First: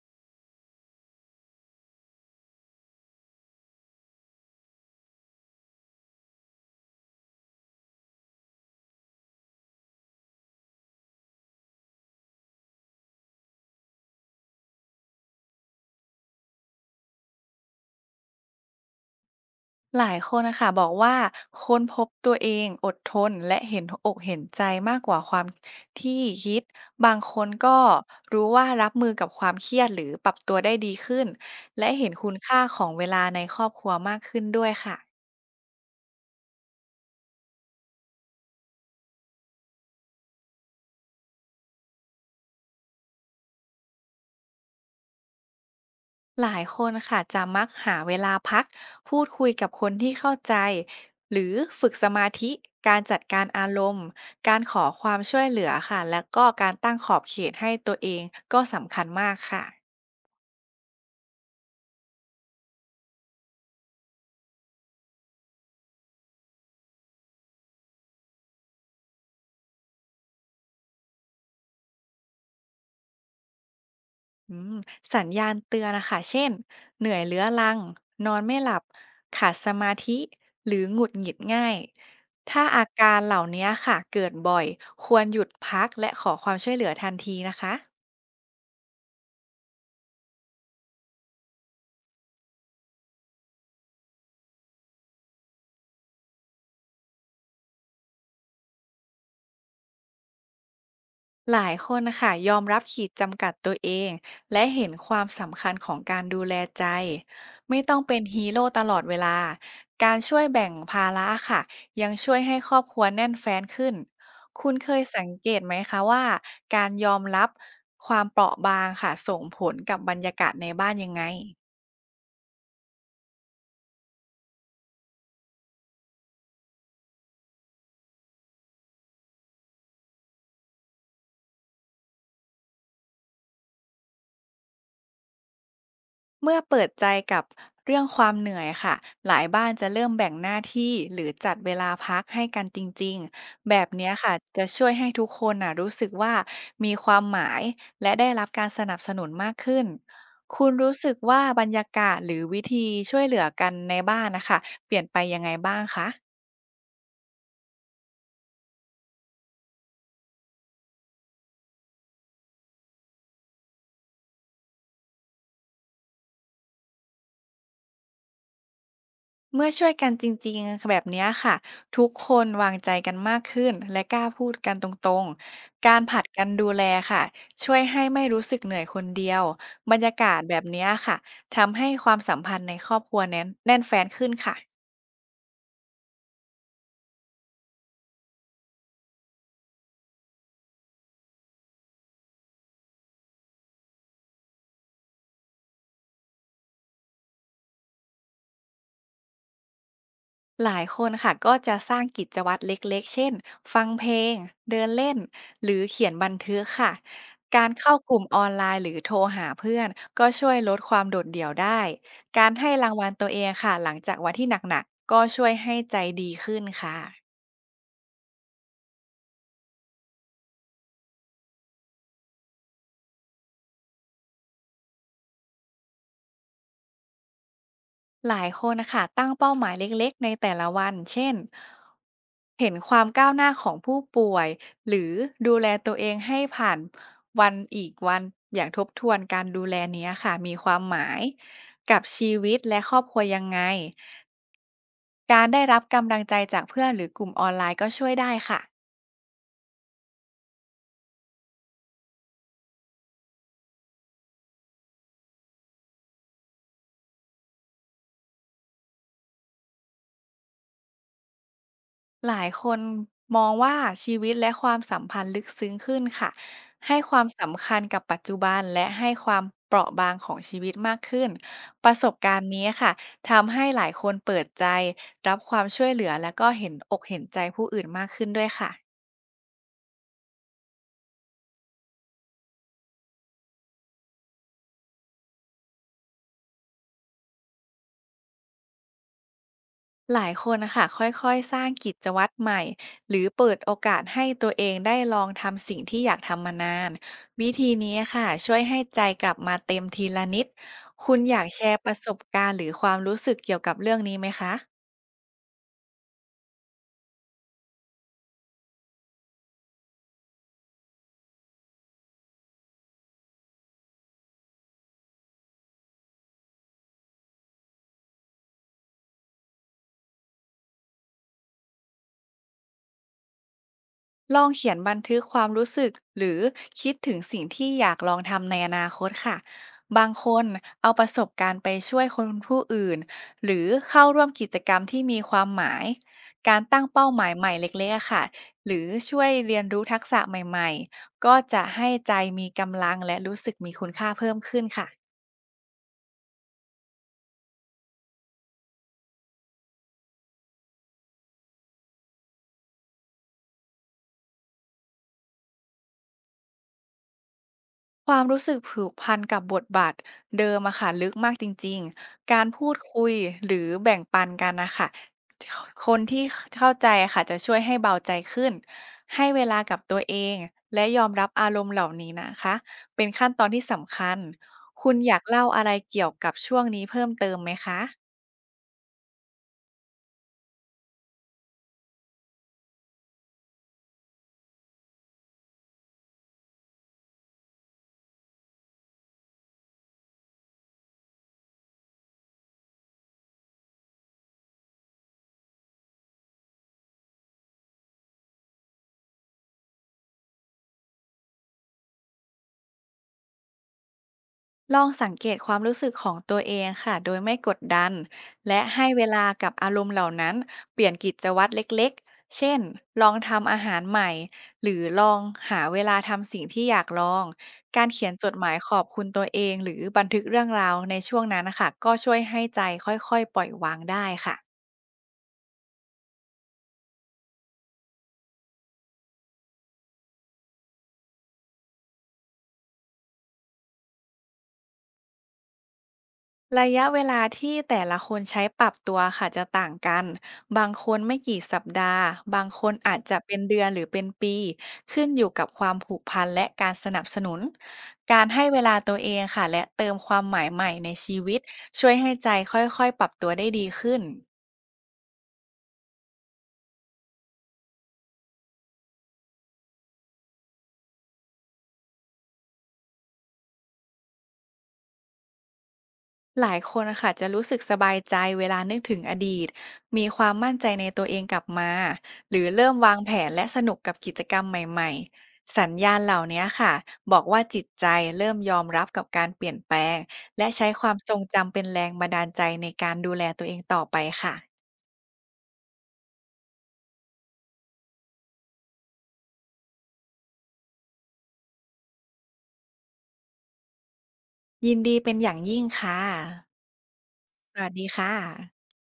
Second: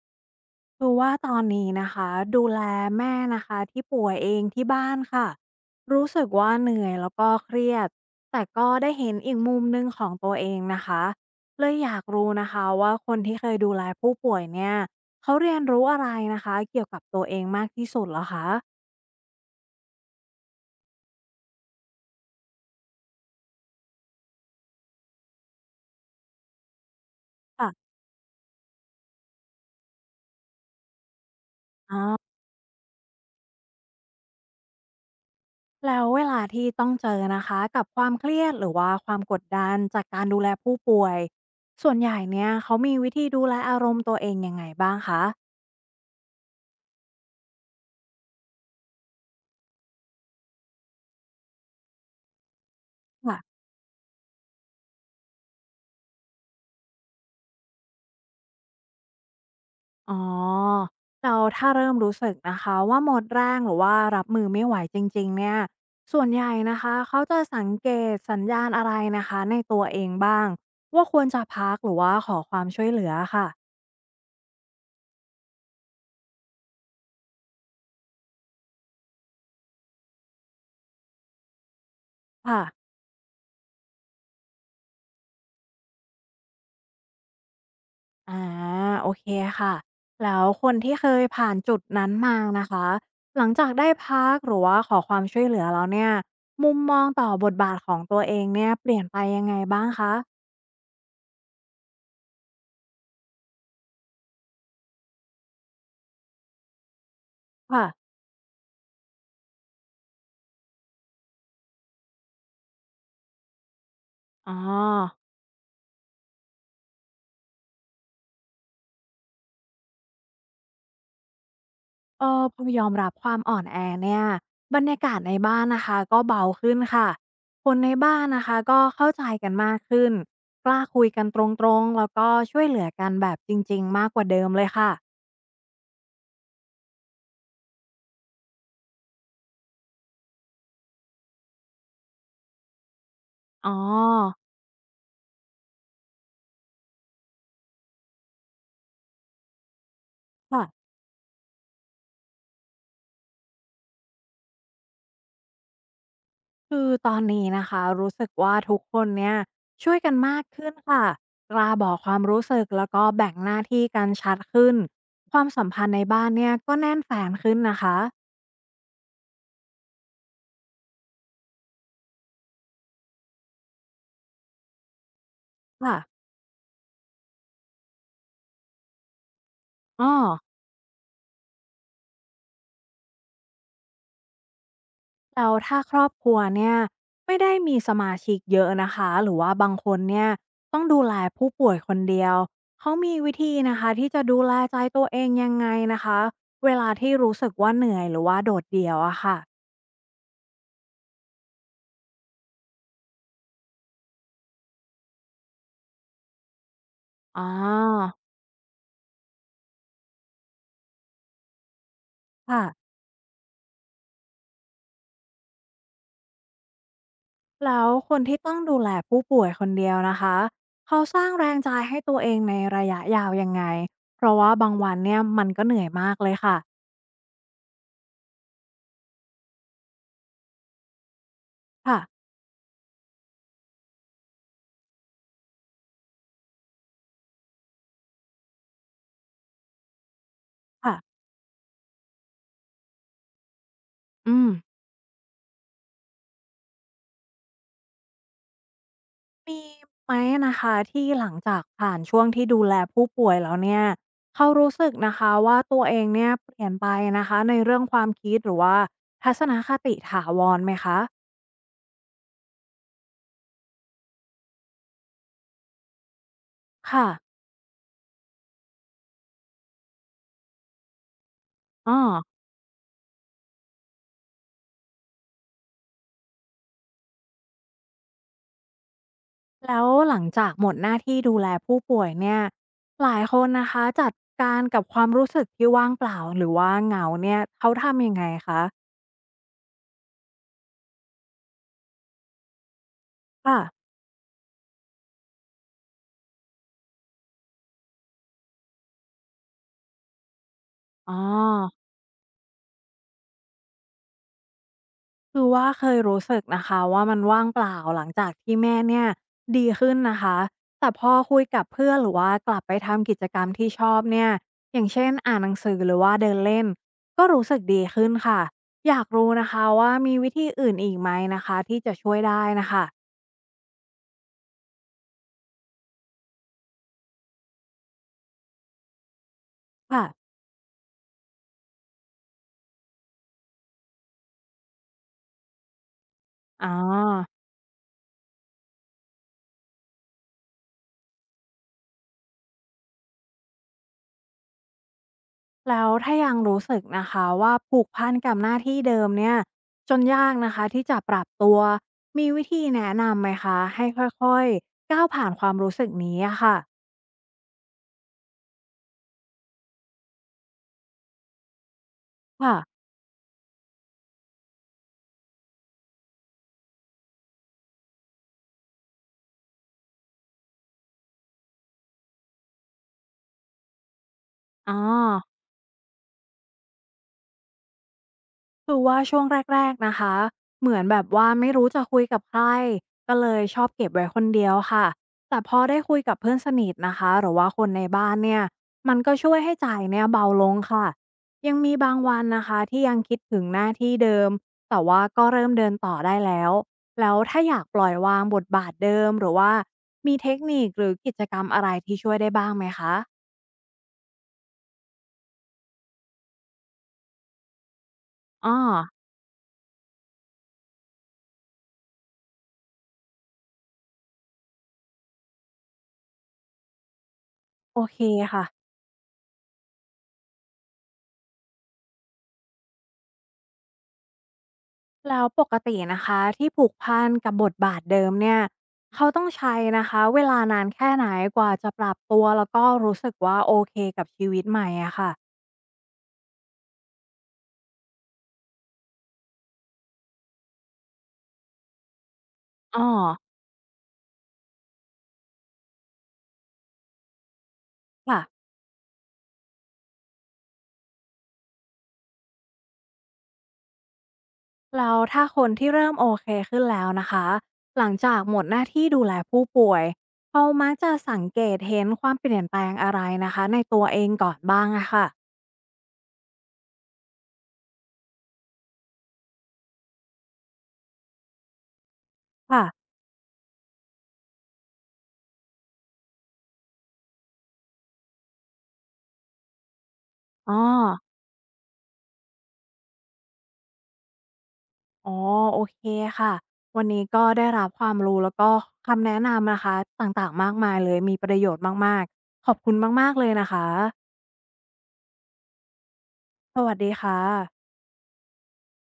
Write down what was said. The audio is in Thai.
คือว่าตอนนี้นะคะดูแลแม่นะคะที่ป่วยเองที่บ้านค่ะรู้สึกว่าเหนื่อยแล้วก็เครียดแต่ก็ได้เห็นอีกมุมหนึ่งของตัวเองนะคะเลยอยากรู้นะคะว่าคนที่เคยดูแลผู้ป่วยเนี่ยเขาเรียนรู้อะไรนะคะเกี่ยวกับตัวเองมากที่สุดเหรอคะหลายคนนะคะบอกว่าค้นพบตัวเองอดทนและเห็นอกเห็นใจมากกว่าความที่คิดบางคนก็ค่ะรู้ว่ารับมือกับความเครียดหรือปรับตัวได้ดีขึ้นและอ๋เห็นคุอณค่าของเวลาในครอบครัวมากขึ้นด้วยค่ะแล้วเวลาที่ต้องเจอนะคะกับความเครียดหรือว่าความกดดันจากการดูแลผู้ป่วยส่วนใหญ่เนี่ยเขามีวิธีดูแลอารมณ์ตัวเองยังไงบ้างคะ หลายคนค่ะจะมักหาเวลาพักพูดคุยกับคนที่เข้าใจหรือฝึกสมาธิการจัดการอารมณ์การขอความช่วยเหลือค่ะและก็การตั้งขอบเขตให้ตัวเองก็สำคัญมากค่ะ อ๋อเราถ้าเริ่มรู้สึกนะคะว่าหมดแรงหรือว่ารับมือไม่ไหวจริงๆเนี่ยส่วนใหญ่นะคะเขาจะสังเกตสัญญาณอะไรนะคะในตัวเองบ้างว่าควรจะพักหรือว่าขอความช่วยเหลือค่ะอืมสัญญาณเตือนนะคะเช่น เหนื่อยเรื้อรัง นอนไม่หลับ ขาดสมาธิ หรือหงุดหงิดง่าย ค่ะถ้าอาการเหล่านี้ค่ะเกิดบ่อย ควรหยุดพักและขอความช่วยเหลือทันทีนะคะ อาโอเคค่ะแล้วคนที่เคยผ่านจุดนั้นมานะคะหลังจากได้พักหรือว่าขอความช่วยเหลือแล้วเนี่ยมุมมองต่อบทบาทของตัวเองเนี่ยเปลี่ยนไปยังไงบ้างคะหลายคนนะคะยอมรับขีดจำกัดตัวเองและเห็นความสำคัญของการดูแลใจไม่ค่ะต้องเป็นฮีโร่ตลอดเวลาการช่วยแบ่งภาระค่ะยังช่วยให้ครอบครัวแน่นแฟ้นขึ้นอ๋อ คุณเคยสังเกตไหมคะว่าการยอมรับความเปราะบางค่ะส่งผลกับบรรยากาศในบ้านยังไง เออพอยอมรับความอ่อนแอเนี่ยบรรยากาศในบ้านนะคะก็เบาขึ้นค่ะคนในบ้านนะคะก็เข้าใจกันมากขึ้นกล้าคุยกันตรงๆแล้วก็ช่วยเหลือกันแบบจริงๆมากกว่าเดิมเลยค่ะเมื่อเปิดใจกับเรื่องความเหนื่อยค่ะหลายบ้านจะเริ่มแบ่งหน้าที่หรือจัดเวลาพักให้กันจริงๆ อ๋อแบบเนี้ยค่ะจะช่วยให้ทุกคนน่ะรู้สึกว่ามีความหมายและได้รับการสนับสนุนมากขึ้น ค่ะคุณรู้สึกว่าบรรยากาศหรือวิธีช่วยเหลือกันในบ้านนะคะเปลี่ยนไปยังไงบ้างคะ คือตอนนี้นะคะรู้สึกว่าทุกคนเนี่ยช่วยกันมากขึ้นค่ะกล้าบอกความรู้สึกแล้วก็แบ่งหน้าที่กันชัดขึ้นความสัมพันธ์ในบ้านเนี่ยก็แน่นแฟนขึ้นนะคะเมื่อช่วยกันจริงๆแบบเนี้ยค่ะทุกคนวางใจกันมากขึ้นและกล้าพูดกันตรงๆกาค่ะรผลัดกันดูแลค่ะช่วยให้ไม่รู้สึกเหนื่อยคนเดียวบรรอ๋อ ยากาศแบบเนี้ยค่ะทำให้ความสัมพันธ์ในครอบครัวแน่นแฟนขึ้นค่ะ แล้วถ้าครอบครัวเนี่ยไม่ได้มีสมาชิกเยอะนะคะหรือว่าบางคนเนี่ยต้องดูแลผู้ป่วยคนเดียวเขามีวิธีนะคะที่จะดูแลใจตัวเองยังไงนะคะเวลาที่รู้สึกว่าเหนื่อยหรือว่าโดดเดี่ยวอะค่ะหลายคนค่ะก็จะสร้างกิจวัตรเล็กๆเช่นฟังเพลงเดินเล่นหรือเขียนบันทึกค่ะอ๋อการเข้ากลุ่มออนไลน์หรือโทรหาเพื่อนก็ช่วยลดความโดดเดี่ยวได้การให้ราค่ะงวัลตัวเองค่ะหลังจากวันที่หนักๆก็ช่วยให้ใจดีขึ้นค่ะ แล้วคนที่ต้องดูแลผู้ป่วยคนเดียวนะคะเขาสร้างแรงใจให้ตัวเองในระยะยาวยังไงเพราะว่าบางวันเนี่ยมันก็เหนื่อยมากเลยค่ะหลายคนนะคะตั้งเป้าหมายเล็กๆในแต่ละวันเช่นค่ะเห็นความก้าวหน้าของผู้ป่วยหรือดูแลตัวเองให้ผ่านวันอีกวันอย่างทบทวนการดูแลเนี้ยค่ะมีความค่ะหมายกับชีวิตและครอบครัวยังไงอืม การได้รับกำลังใจจากเพื่อนหรือกลุ่มออนไลน์ก็ช่วยได้ค่ะ มีไหมนะคะที่หลังจากผ่านช่วงที่ดูแลผู้ป่วยแล้วเนี่ยเขารู้สึกนะคะว่าตัวเองเนี่ยเปลี่ยนไปนะคะในเรื่องความคิดหรือว่าทัศนคติถาวรไหมคะหลายคนมองว่าชีวิตและความสัมพันธ์ลึกซึ้งขึ้นค่ะให้ค่ะความสำคัญกับปัจจุบันและให้ความเปราะบางของชีวิตมากขึ้นปอ้ระอสบการณ์นี้ค่ะทำให้หลายคนเปิดใจรับความช่วยเหลือและก็เห็นอกเห็นใจผู้อื่นมากขึ้นด้วยค่ะ แล้วหลังจากหมดหน้าที่ดูแลผู้ป่วยเนี่ยหลายคนนะคะจัดการกับความรู้สึกที่ว่างเปล่าหรือว่าเหงาเนี่ยเขาทำยังไงคะหลายคนนะค่ะค่อยๆสร้างกิจวัตรใหม่หรือเปิดค่ะโอกาสให้ตัวเองได้ลองทำสิ่งที่อยากทำมานานวิธีนี้ค่ะช่วยให้ใจกลับมาเต็มทีละนิดอ๋คุอ ณอยากแชร์ประสบการณ์หรือความรู้สึกเกี่ยวกับเรื่องนี้ไหมคะ คือว่าเคยรู้สึกนะคะว่ามันว่างเปล่าหลังจากที่แม่เนี่ยดีขึ้นนะคะแต่พอคุยกับเพื่อนหรือว่ากลับไปทำกิจกรรมที่ชอบเนี่ยอย่างเช่นอ่านหนังสือหรือว่าเดินเล่นก็รู้สึกดีขึ้นค่ะอยากรู้นะคะว่ามีวิธีอื่นอีกไหมนะคะที่จะช่วยได้นะคะลองเขียนบันทึกความรู้สึกหรือคิดถึงสิ่งที่อยากลองทำในอนาคตค่ะค่ะบางคนเอาประสบการณ์ไปช่วยคนผู้อื่นหรือเข้าร่วมกิจกรรมที่มีความหมายการอ๋อ ตั้งเป้าหมายใหม่เล็กๆอะค่ะหรือช่วยเรียนรู้ทักษะใหม่ๆก็จะให้ใจมีกำลังและรู้สึกมีคุณค่าเพิ่มขึ้นค่ะ แล้วถ้ายังรู้สึกนะคะว่าผูกพันกับหน้าที่เดิมเนี่ยจนยากนะคะที่จะปรับตัวมีวิธีแนะนำไหมคะให้ค่อยๆก้าวผ่านความรู้สึกนี้อะค่ะความรู้สึกผูกพันกับบทบาทเดิมอะค่ะลึกมากจริงๆ การค่ะพูดคุยหรือแบ่งปันกันนะค่ะคนที่เข้าใจอะค่ะจะช่วยให้เบาใจขึ้นให้เวลากับตัวเองและยอมรับอารมณ์เหล่านี้นะคะเป็นขั้นตอนที่สำคัญอ๋อ คุณอยากเล่าอะไรเกี่ยวกับช่วงนี้เพิ่มเติมไหมคะ คือว่าช่วงแรกๆนะคะเหมือนแบบว่าไม่รู้จะคุยกับใครก็เลยชอบเก็บไว้คนเดียวค่ะแต่พอได้คุยกับเพื่อนสนิทนะคะหรือว่าคนในบ้านเนี่ยมันก็ช่วยให้ใจเนี่ยเบาลงค่ะยังมีบางวันนะคะที่ยังคิดถึงหน้าที่เดิมแต่ว่าก็เริ่มเดินต่อได้แล้วแล้วถ้าอยากปล่อยวางบทบาทเดิมหรือว่ามีเทคนิคหรือกิจกรรมอะไรที่ช่วยได้บ้างไหมคะลองสังเกตความรู้สึกของตัวเองค่ะ โดยไม่กดดันอ๋อและให้เวลากับอารมณ์เหล่านั้นเปลี่ยนกิจวัตรเล็กๆ เช่น ลองทำอาหารใหม่ หรือลองหาเวลาทำสิ่งที่อยากลอง โอการเคเขียนจดหค่ะ มายขอบคุณตัวเองหรือบันทึกเรื่องราวในช่วงนั้นนะคะก็ช่วยให้ใจค่อยๆปล่อยวางได้ค่ะ แล้วปกตินะคะที่ผูกพันกับบทบาทเดิมเนี่ยเขาต้องใช้นะคะเวลานานแค่ไหนกว่าจะปรับตัวแล้วก็รู้สึกว่าโอเคกับชีวิตใหม่อะค่ะระยะเวลาที่แต่ละคนใช้ปรับตัวค่ะจะต่างกัน บางคนไม่กี่สัปดาห์ บางคนอ๋ออาจจะเป็นเดือนหรือเป็นปี ขึ้นอยู่กับความผูกพันและการสนับสนุน การค่ะให้เวลาตัวเองค่ะและเติมความหมายใหม่ในชีวิตช่วยให้ใจค่อยๆปรับตัวได้ดีขึ้น แล้วถ้าคนที่เริ่มโอเคขึ้นแล้วนะคะหลังจากหมดหน้าที่ดูแลผู้ป่วยเขามักจะสังเกตเห็นความเปลี่ยนแปลงอะไรนะคะในตัวเองก่อนบ้างอะค่ะหลายคนนะคะจะรู้สึกสบายใจเวลานึกถึงอดีตมีความมั่นใจในตัวเองกลับมาหรือค่ะเริ่มวางแผนและสนุกกับกิจกรรมใหม่ๆสัญญาณเหล่านี้ค่ะบอกว่าจิตใจเริ่มยอมรับกับการเปลี่ยนแปลงและอ๋อ ใช้ความทรงจำเป็นแรงบันดาลใจในการดูแลตัวเองต่อไปค่ะอ๋อโอเคค่ะวันนี้ก็ได้รับความรู้แล้วก็คำแนะนำนะคะต่างๆมากมายเลยมีประโยชน์มากๆขอบคุณมากๆเลยนะคะยินดีเป็นอย่างยิ่งค่ะสวัสดีค่ะสวัสดีค่ะ